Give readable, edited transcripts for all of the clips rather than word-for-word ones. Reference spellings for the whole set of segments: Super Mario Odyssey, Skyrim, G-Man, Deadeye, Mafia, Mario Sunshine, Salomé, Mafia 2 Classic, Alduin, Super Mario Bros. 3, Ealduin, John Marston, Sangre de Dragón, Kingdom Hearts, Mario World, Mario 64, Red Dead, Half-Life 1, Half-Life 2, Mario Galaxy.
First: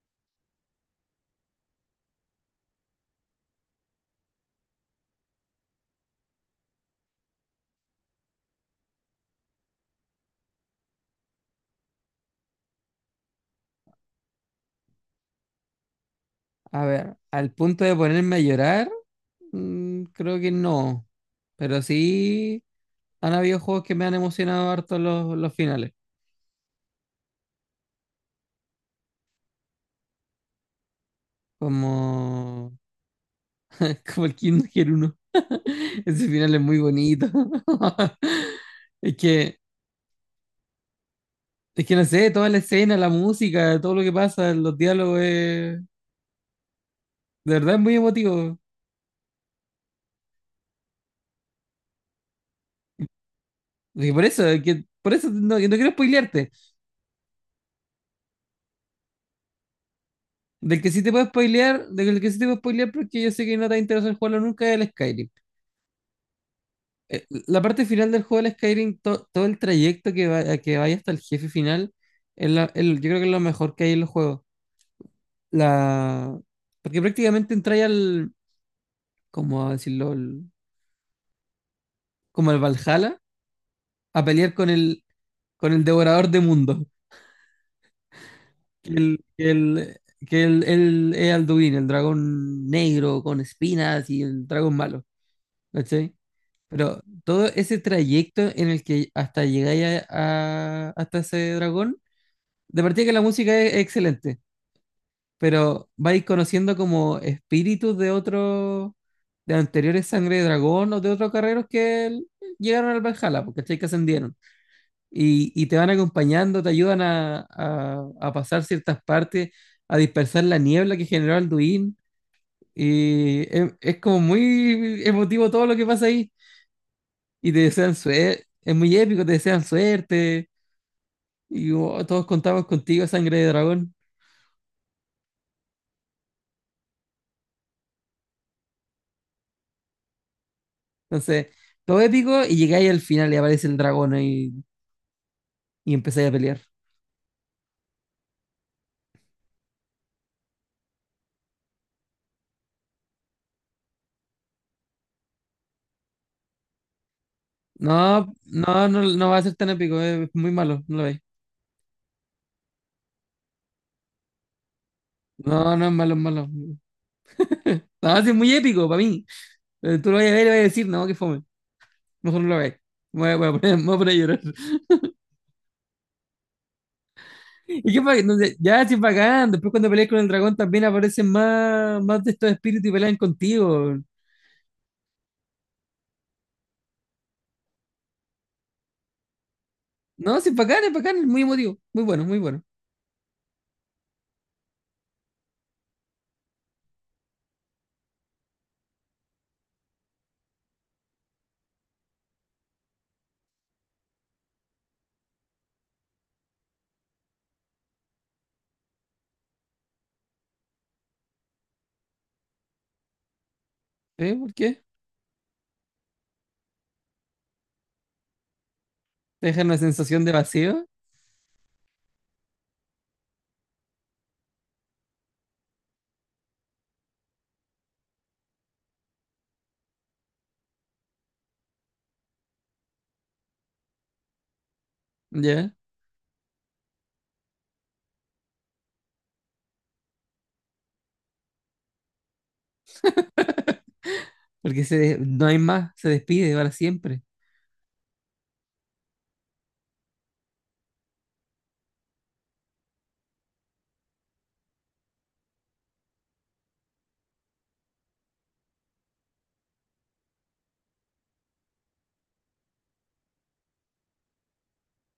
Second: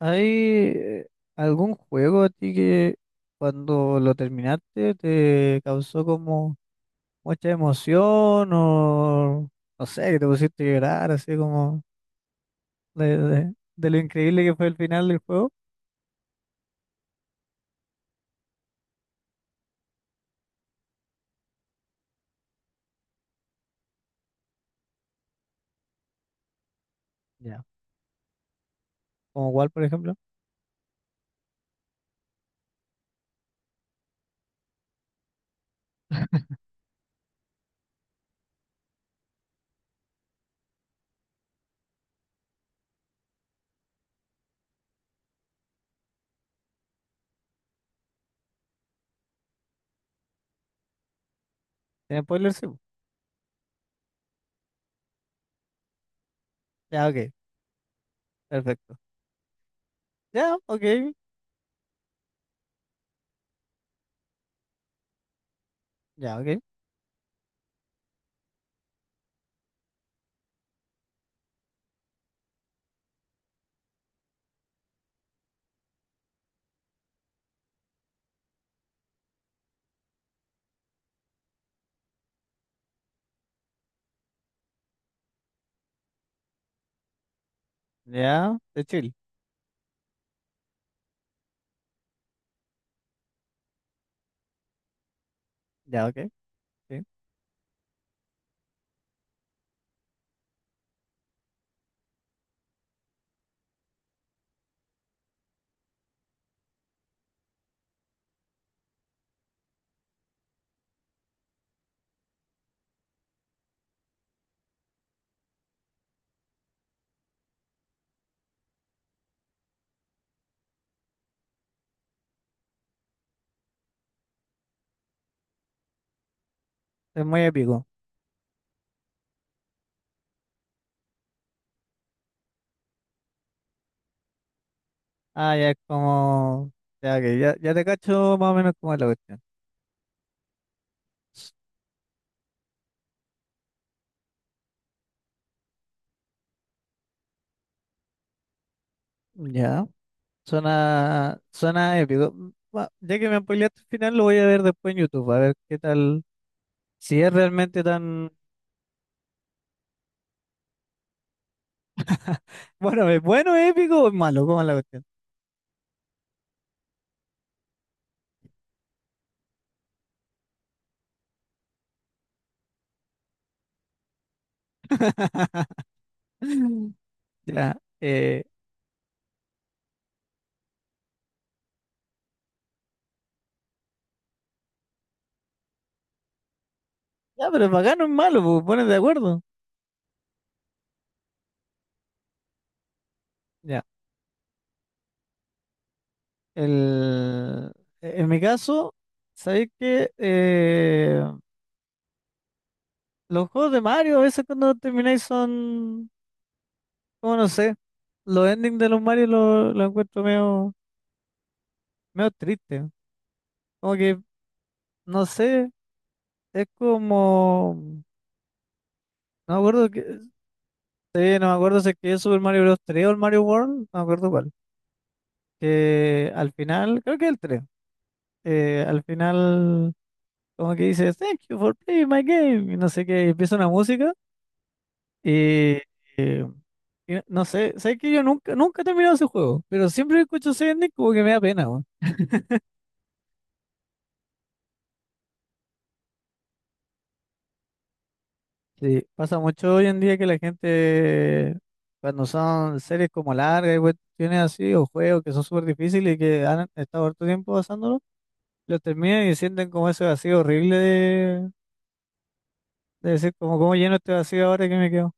¿Hay algún juego a ti que cuando lo terminaste te causó como mucha emoción o no sé, que te pusiste a llorar así como de lo increíble que fue el final del juego? A ver, al punto de ponerme a llorar, creo que no. Pero sí han habido juegos que me han emocionado harto los finales. Ya. ¿Como cuál, por ejemplo? Como, como el Kingdom Hearts 1. Ese final es muy bonito. Es que, es que no sé, toda la escena, la música, todo lo que pasa, los diálogos, de verdad es muy emotivo. ¿Tiene spoilers? Sí. Y por eso, por eso no quiero spoilearte. Ya, ok, perfecto. Ya, ok, Del que sí te puedo spoilear porque yo sé que no te va a interesar jugarlo nunca es el Skyrim. ya, ok. La parte final del juego del Skyrim, todo el trayecto que vaya hasta el jefe final, es yo creo que es lo mejor que hay en los juegos. La... Porque prácticamente entráis al, cómo decirlo, como al Valhalla, a pelear con el devorador de mundo, Ya, de que chill. el Ealduin, el dragón negro con espinas y el dragón malo, Ya, ¿cachai? ok, Pero sí. todo ese trayecto en el que hasta hasta ese dragón, de partida que la música es excelente, pero vais conociendo como espíritus de otros, de anteriores Sangre de Dragón o de otros carreros llegaron al Valhalla, porque que ascendieron. Y te van acompañando, te ayudan a pasar ciertas partes, a dispersar la niebla que generó Alduin. Y es como muy emotivo todo lo que pasa ahí. Es muy Y te épico. desean suerte, es muy épico, te desean suerte. Y oh, todos contamos contigo, Sangre de Dragón. Ah, ya es como... Ya, ok, ya, ya te cacho más o menos como es la cuestión. Entonces, todo épico y llegáis al final y aparece el dragón ahí y empezáis a pelear. Ya. Suena, suena épico. Va, ya que me spoileaste el final, lo voy a ver después en YouTube, a ver qué tal, si es realmente tan, No, no, no, no va a ser tan épico, es muy malo, no lo veis. Bueno, es épico o es malo, ¿cómo es la cuestión? No, no es malo, es malo. No, sí es muy épico para mí. Pero tú lo vas a ver y le vas a decir, no, que fome. Mejor no lo veis. Voy a poner, me voy a poner a llorar. Ya, Ya, sí, es bacán. Después cuando peleas con el dragón también aparecen más, más de estos espíritus y pelean contigo. ya, pero es bacano, es malo, pues pones de acuerdo. No, sí, es bacán, es bacán, es muy emotivo. Muy bueno, muy bueno. Ya, el, en mi caso, sabéis que los juegos de Mario a veces cuando termináis son, como no sé, los endings de los Mario los lo encuentro medio, medio triste. Como que, ¿Eh? ¿Por qué? no sé. Es como, Te no me deja una acuerdo que, sensación de sí, vacío. no me acuerdo si es que es Super Mario Bros. 3 o el Mario World, no me acuerdo cuál. Que al final, creo que el 3, al final como que dice, Thank you for playing my game, y no sé qué, y empieza una música y, Ya. eh, y no sé, sé que yo nunca, nunca he terminado ese juego, pero siempre que escucho ese ending como que me da pena, weón. Porque no hay más, se despide para siempre. Sí, pasa mucho hoy en día que la gente, cuando son series como largas y cuestiones así, o juegos que son súper difíciles y que han estado harto tiempo pasándolo, lo terminan y sienten como ese vacío horrible de decir como cómo lleno este vacío ahora que me quedo.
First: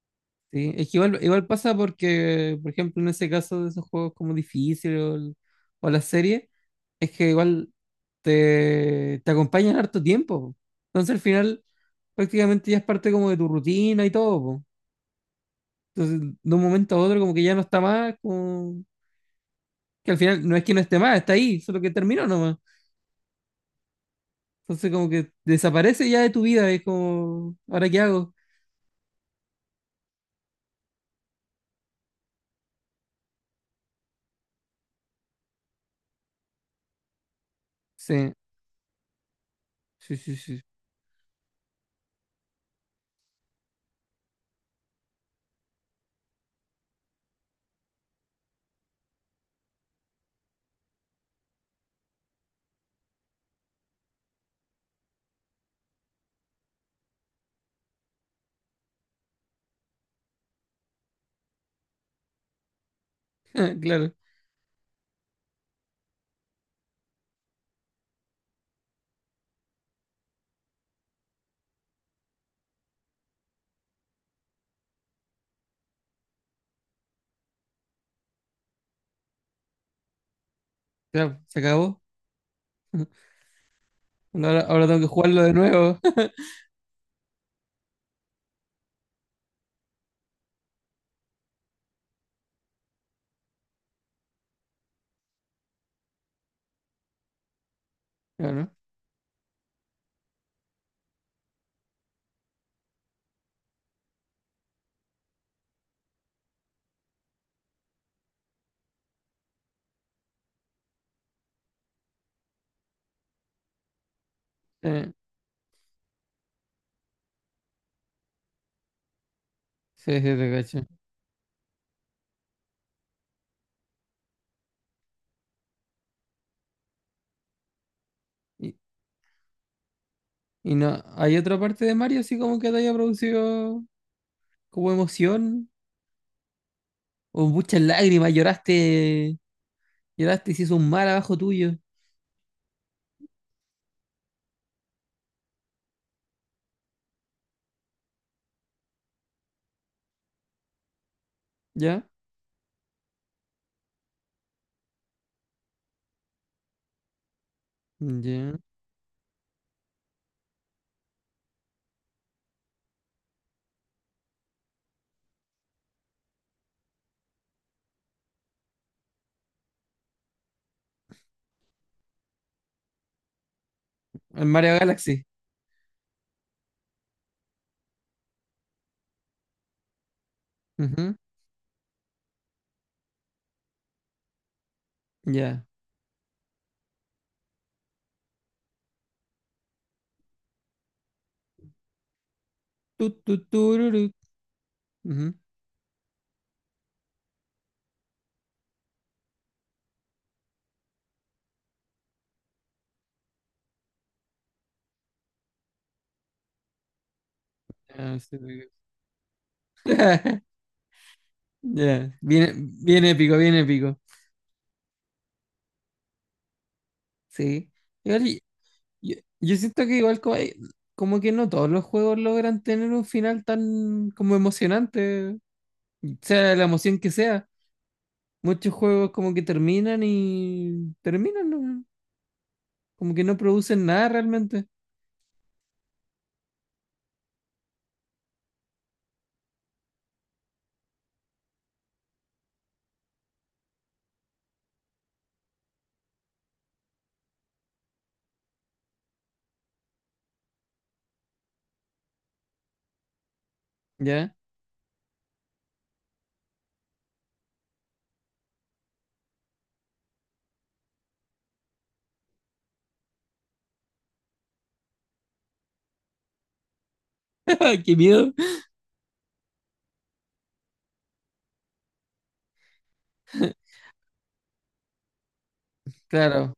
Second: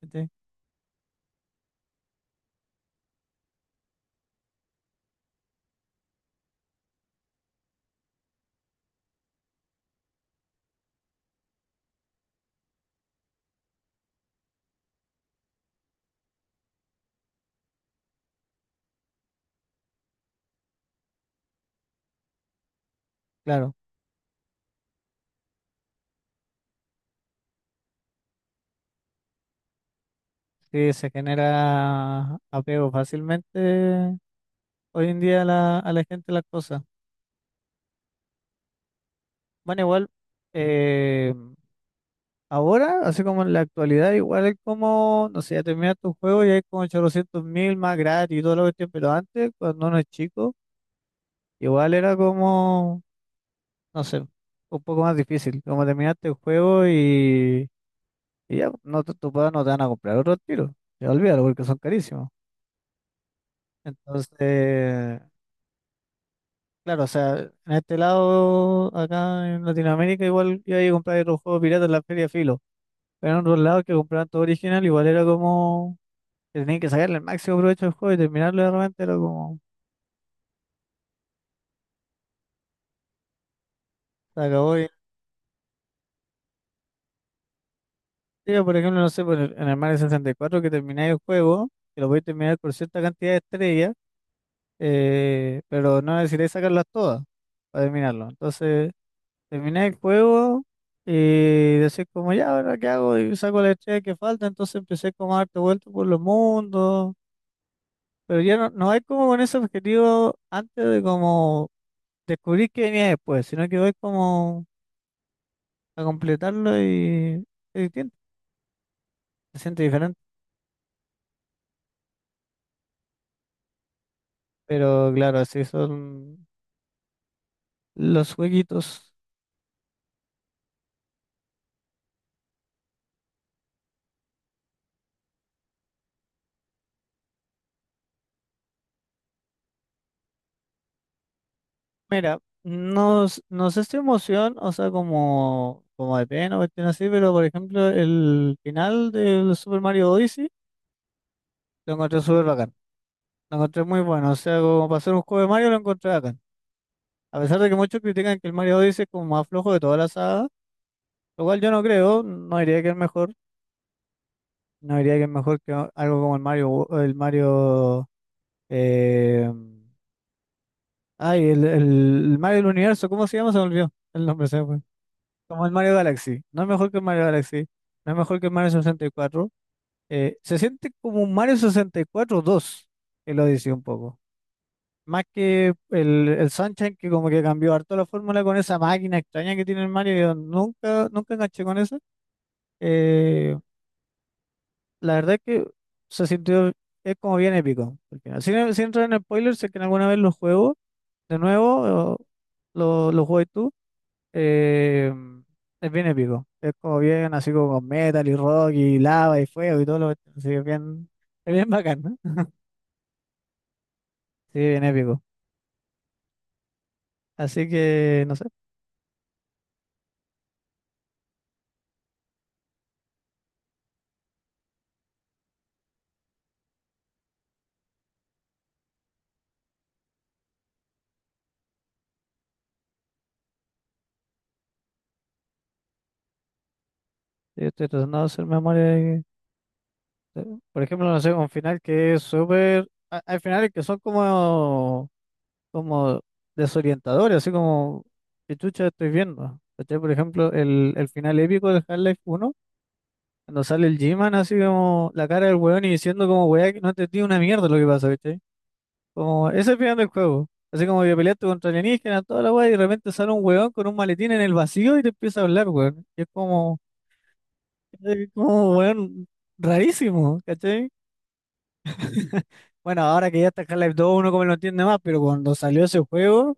¿Cachai? ¿Sí? Es que igual, igual pasa porque, por ejemplo, en ese caso de esos juegos como difícil o, o la serie, es que igual te acompañan harto tiempo po. Entonces al final prácticamente ya es parte como de tu rutina y todo po. Entonces de un momento a otro como que ya no está más, como que al final no es que no esté más, está ahí, solo que terminó nomás. Claro, Entonces como que desaparece ya de tu vida, es como, ¿ahora qué hago? sí se genera apego fácilmente hoy en día a la gente a las cosas. Sí, Bueno, igual sí, sí, sí. eh, ahora, así como en la actualidad, igual es como, no sé, ya terminas tu juego y hay como 800 mil más gratis y todo lo que tiene, pero antes, cuando uno es chico, igual era como, no sé, un poco más difícil, como terminaste el juego y ya, no, tus papás no te van a comprar otro tiro. Ya olvídalo porque son carísimos. Claro. Entonces, claro, o sea, en este lado, acá en Latinoamérica, igual iba a comprar otro juego pirata en la feria filo. Pero en otros lados que compraban todo original, igual era como que tenían que sacarle el máximo provecho al juego y terminarlo de repente era como Ya, se acabó. se Bueno, acabó. ahora Y, tengo que jugarlo de nuevo. tío, por ejemplo, no sé, en el Mario 64 que termináis el juego, que lo podéis terminar por cierta cantidad de estrellas, pero no necesitáis sacarlas todas para terminarlo. Claro. Entonces. Terminé el juego y decís como, ya, ¿ahora qué hago? Y saco la estrella que falta, entonces empecé como a darte vueltas por los mundos, pero ya no, no hay como con ese objetivo antes de como descubrir qué venía después, sino que voy como Eh, a completarlo y es distinto, se siente sí, diferente, sí, sí, te cacho. pero claro, así son los Y, jueguitos. y no, ¿hay otra parte de Mario así como que te haya producido como emoción? O muchas lágrimas, lloraste, lloraste y se hizo un mar abajo tuyo. Mira, no, no sé si emoción, o sea, como, como de pena o cuestión así, pero por ejemplo, el final del Super Mario Odyssey. Lo ¿Ya? encontré súper bacán. Lo encontré muy bueno. O sea, como para hacer un juego de Mario, lo encontré bacán. A pesar de que muchos critican que el Ya. Mario Odyssey es como más flojo de toda la saga, lo cual yo no creo. No diría que es mejor. No diría que es mejor que algo como el Mario. El Mario. eh, ay, el, el Mario del Universo. ¿Cómo se llama? Se me olvidó. El El nombre se me Mario fue. Galaxy. Como el Mario Galaxy. No es mejor que el Mario Galaxy. No es mejor que el Mario 64. Se siente Ujú. como un Mario 64 dos. El Odyssey un poco. Más Ya. que el Sunshine, que como que cambió harto la fórmula con esa máquina extraña que tiene el Mario, yo nunca, nunca enganché con eso. Tu, Eh, tururu. la Ujú. verdad es que se sintió, es como bien épico al final. Sin, sin entrar en spoilers, sé que alguna vez lo juego de nuevo, o lo juegas tú, eh, es bien épico. Es como bien, así como con Ya, metal sí, y te cacho. rock y lava y fuego y todo lo que... así que es bien bacán, Ya. ¿no? Bien, bien épico, bien épico. Sí, bien épico. Así Sí. que, Igual no sé, yo, yo siento que igual como que no todos los juegos logran tener un final tan como emocionante, sea la emoción que sea. Muchos juegos como que terminan y terminan, ¿no? Como que no producen nada realmente. yo estoy tratando de hacer memoria. Sí. Por ejemplo, no sé, un final que es súper... Hay finales que son como, como desorientadores, así como, ¿qué chucha estoy viendo? ¿Cachai? Por ejemplo, el final épico de Half-Life 1, cuando sale el ¿Ya? G-Man así como la cara del weón y diciendo como, weá, que no entendí una mierda lo que pasa, ¿cachai? Como, ese es el final del juego. Así como que peleaste contra alienígenas, toda la weá, y de repente sale un weón con un maletín en el vacío y te empieza a hablar, weón. Y ¡Qué es miedo! como, weón, rarísimo, ¿cachai? Bueno, ahora que ya está Half-Life 2, uno como lo entiende más, pero cuando salió ese Claro, juego,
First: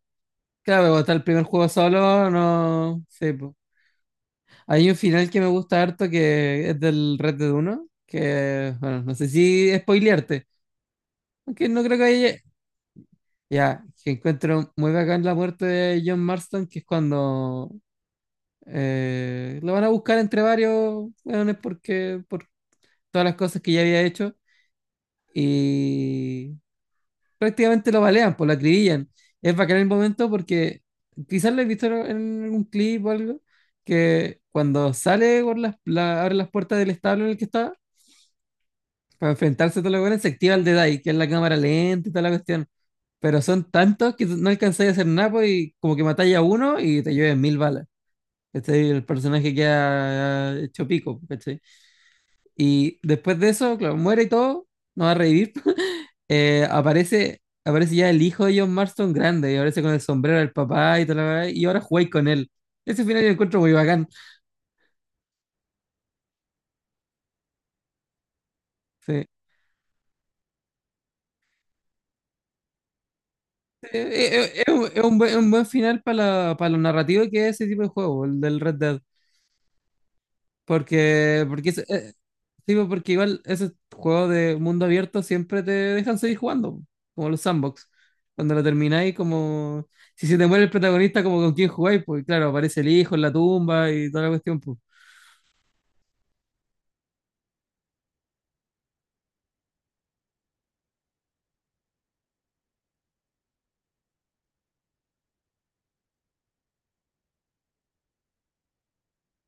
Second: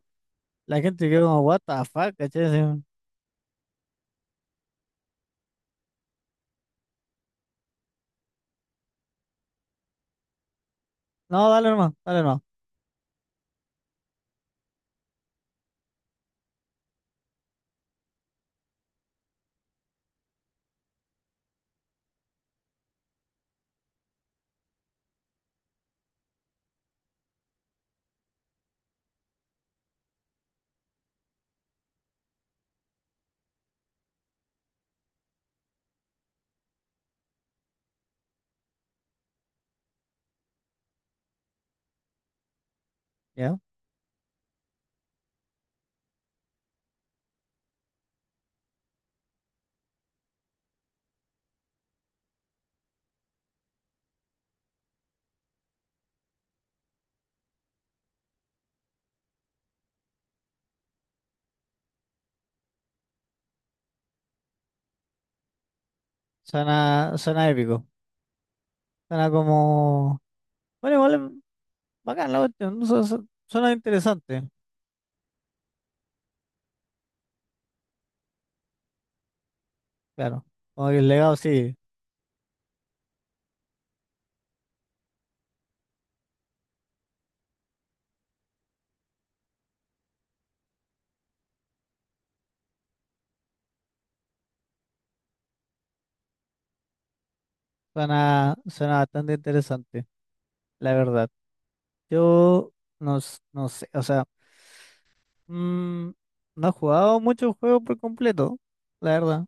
la claro, pero gente hasta el quedó como, primer what juego the fuck, solo, ¿cachai? Así, no sé po. Hay un final que me gusta harto que es del Red Dead 1, que, bueno, no sé si spoilearte, no, aunque dale no nomás, creo que dale haya. nomás. Ya, que encuentro muy bacán la muerte de John Marston, que es cuando lo van a buscar entre varios weones porque por todas las cosas que ya había hecho y prácticamente lo balean, pues lo acribillan. Es bacán el momento porque quizás lo he visto en algún clip o algo, que cuando sale por abre las puertas del establo en el que estaba para enfrentarse a todos los weones, se activa el Deadeye, que es la cámara lenta y toda la cuestión. Pero Ya, son tantos que no alcanzáis a hacer nada po, y como que matáis a uno y te lleves mil balas. ¿Cachai? El personaje queda ah, hecho pico, ¿cachai? Y después de eso, claro, muere y todo, no va a revivir. Aparece ya el hijo de John Marston grande y aparece con el sombrero del papá y tal, y ahora jugáis con él. Ese final yo lo encuentro muy bacán. suena, suena épico. Sí. Suena como, bueno, igual es bacán la cuestión, ¿no? Suena interesante, Es un buen final para para lo narrativo que es ese tipo de juego, el del Red Dead. claro. Como que el legado Porque, porque, sí, es- eh, sí, pues, porque igual esos juegos de mundo abierto siempre te dejan seguir jugando, como los sandbox. Cuando lo termináis, como si se te muere el protagonista, como con quién jugáis, pues claro, aparece el hijo en la tumba y toda la cuestión, pues. suena, suena bastante interesante, la verdad. Yo no, no sé, o sea, mm, no he jugado muchos juegos por completo, la verdad.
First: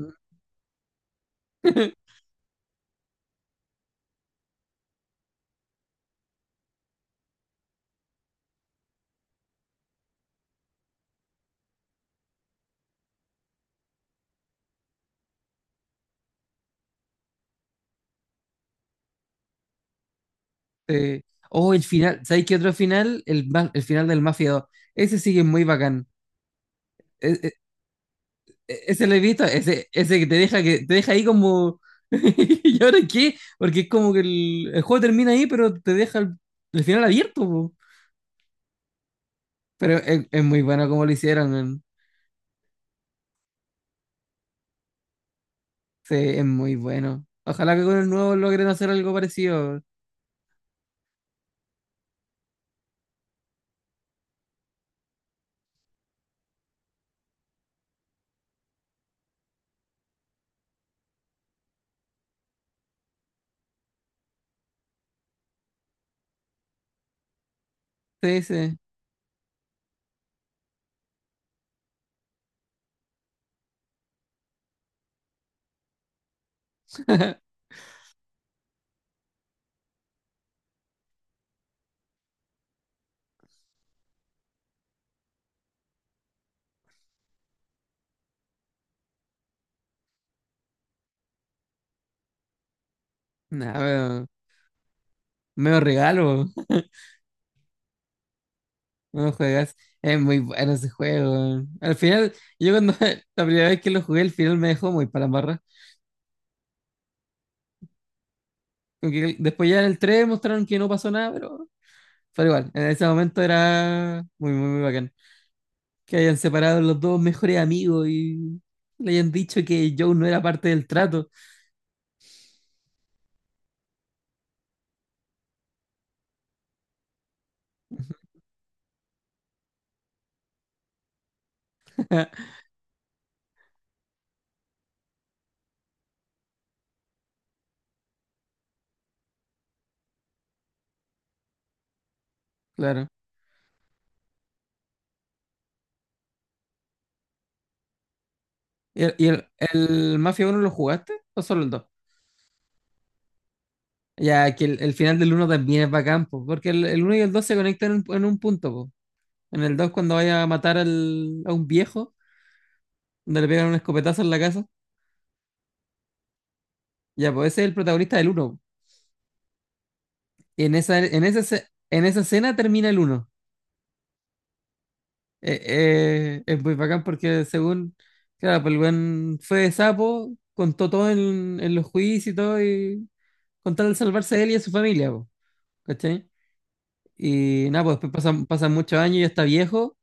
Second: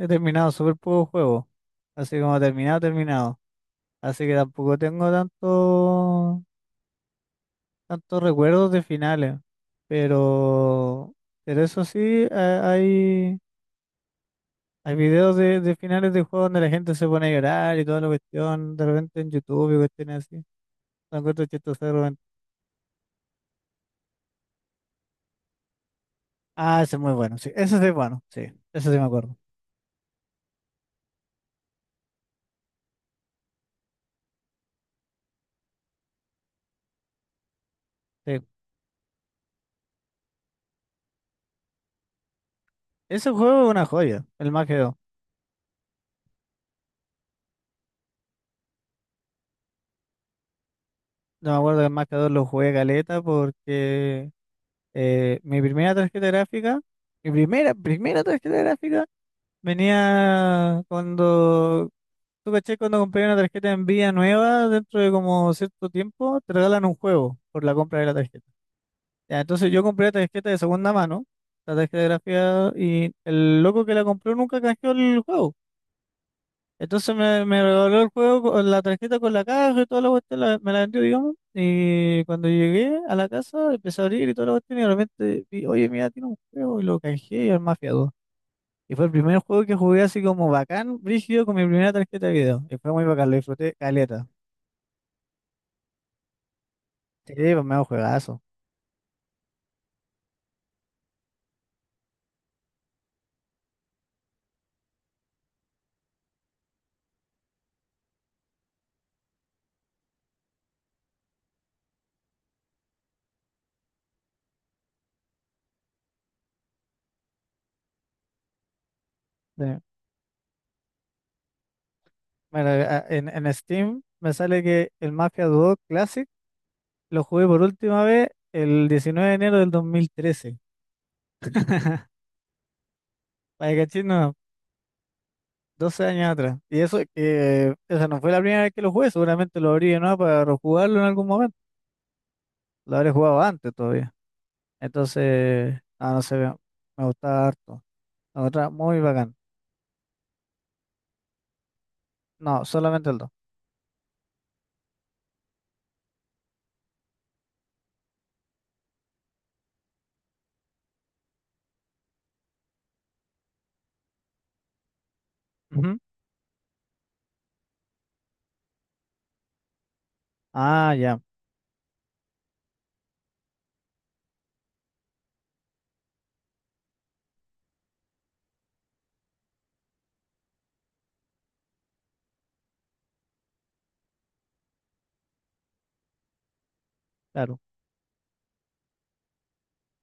He terminado súper pocos juegos. Así como terminado, terminado. Así que tampoco tengo tanto, tantos recuerdos de finales. Pero, pero eso sí, hay, hay videos de finales de juegos donde la gente se pone a llorar y toda la cuestión, de repente en YouTube y cuestiones así. Lo Eh, encuentro oh, el chistoso de repente. final, ¿sabéis qué otro final? El, el final del Mafia 2. Ese sí que es muy bacán. Ah, ese es muy bueno, E- sí. Ese sí es bueno, sí. Ese sí me Ese lo he acuerdo. visto, ese, ese que te deja ahí como. ¿Y ahora qué? Porque es como que el juego termina ahí, pero te deja el final abierto po. Sí. Pero es muy bueno como lo hicieron, man. Ese juego es una joya, el Mafia 2. Sí, es muy bueno. Ojalá que con el nuevo logren hacer algo parecido. Yo me acuerdo que el Mafia 2 lo jugué caleta porque mi primera tarjeta gráfica, mi primera, primera tarjeta gráfica venía cuando, tú caché, cuando compré una tarjeta en vía nueva, dentro de como cierto tiempo, te regalan un juego por la compra de la Sí, tarjeta. sí. Ya, entonces yo compré la tarjeta de segunda mano, la tarjeta gráfica, y el loco que la compró nunca canjeó el juego. Entonces me regaló el juego con la tarjeta con la caja y toda la cuestión, me la vendió, digamos. Y cuando llegué a la casa, empecé a abrir y toda la cuestión, y de repente vi, oye, mira, tiene un juego, y lo canjeé y el Mafia 2. Y fue el primer juego que jugué así como bacán, brígido, con mi primera tarjeta de video. Y fue muy bacán, lo disfruté caleta. Nada, medio regalo. Sí, pues me juegazo. No juegas. Es muy bueno ese juego weón. Al final, yo cuando la primera vez que lo jugué, el final me dejó muy para la barra. Como que después ya en el 3 mostraron que no pasó nada, pero igual, en ese momento era muy, muy, muy bacán. Que hayan separado los dos mejores amigos y le hayan dicho Sí. que Joe no era parte del trato. Bueno, en Steam me sale que el Mafia 2 Classic lo jugué por última vez el 19 de enero del 2013. Para que cachis, no, 12 años atrás. Y eso, esa no fue la primera vez que lo jugué, seguramente lo abrí no para rejugarlo en algún momento. Lo Claro. habré jugado antes todavía. Entonces, ah, no sé, me gustaba harto. La otra, muy ¿Y bacán. El Mafia 1 lo jugaste o solo el 2? No, solamente el dos. Ya que el final del uno también es bacán po, porque el 1 y el 2 se conectan en un punto po. En el 2 cuando vaya a a un viejo, donde le pegan un escopetazo en la casa, Ujú. ya pues ese es el protagonista del 1. Ah, ya, En esa escena termina el uno. Es muy bacán porque según, claro, pues el weón fue de sapo, contó todo en los juicios y todo, y con tal de salvarse a él y a su familia po, ¿cachai? claro. Y nada, pues después pasan muchos años, y ya está viejo,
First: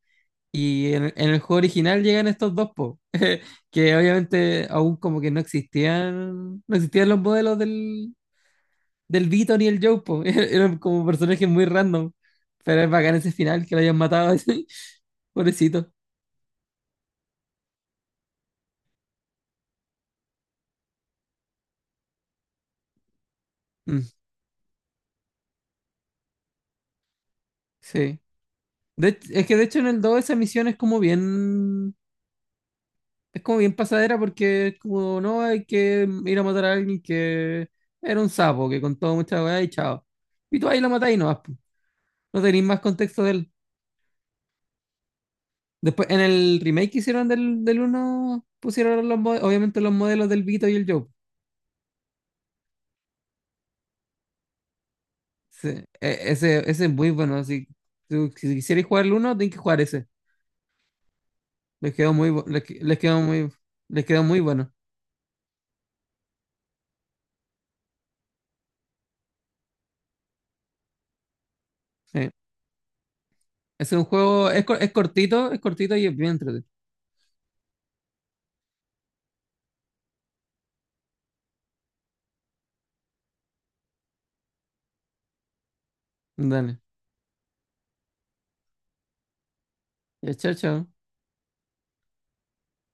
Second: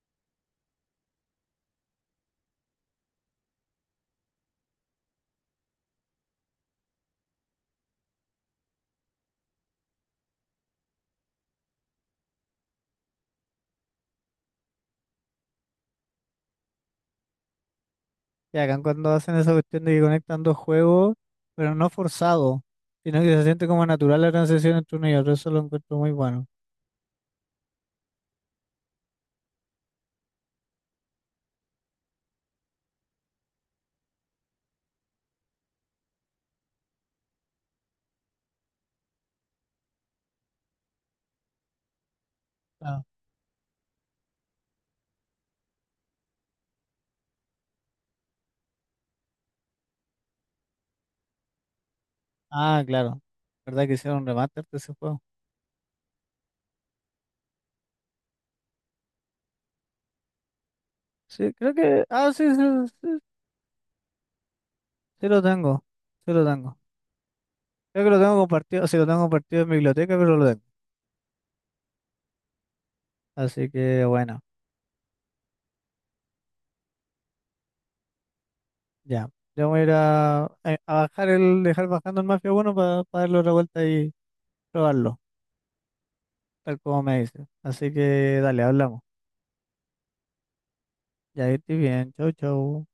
y en el juego original llegan estos dos po, que obviamente aún como que no existían, no existían los modelos del Vito ni el Joe po, eran como personajes muy random, pero es bacán ese final que lo hayan matado, así, pobrecito. Ya acá cuando hacen esa cuestión de que conectan dos juegos, pero no forzado, sino que se siente como Mm, natural la transición entre uno y otro, eso lo encuentro muy bueno. sí. Es que de hecho en el 2 esa misión es como bien pasadera porque es como, no, hay que ir a matar a alguien que era un sapo, que contó mucha weá y chao. Y tú ahí lo matás y no vas po. No tenéis más Ah, contexto de él. Después, en el remake que hicieron del uno pusieron los, obviamente los modelos del Vito y el Joe. ah, claro. ¿Verdad que hicieron un remaster de ese juego? Sí, ese, ese es muy bueno, así. Si quisierais jugar el uno tenéis que jugar ese. Sí, creo Les que. quedó muy, Ah, sí, les sí. quedó muy, les quedó muy bueno. Sí lo tengo, sí lo tengo. Creo que lo tengo compartido, sí lo tengo compartido en mi biblioteca, pero lo tengo. Sí. Así Es que un bueno, juego, es, es cortito y es bien entretenido. ya. Yo voy a ir a, a bajar el, dejar bajando el Mafia 1 para darle otra vuelta y probarlo, tal Dale. como me dice. Así que dale, hablamos. Ya, chao, chao. Ya estoy bien, chau, chau.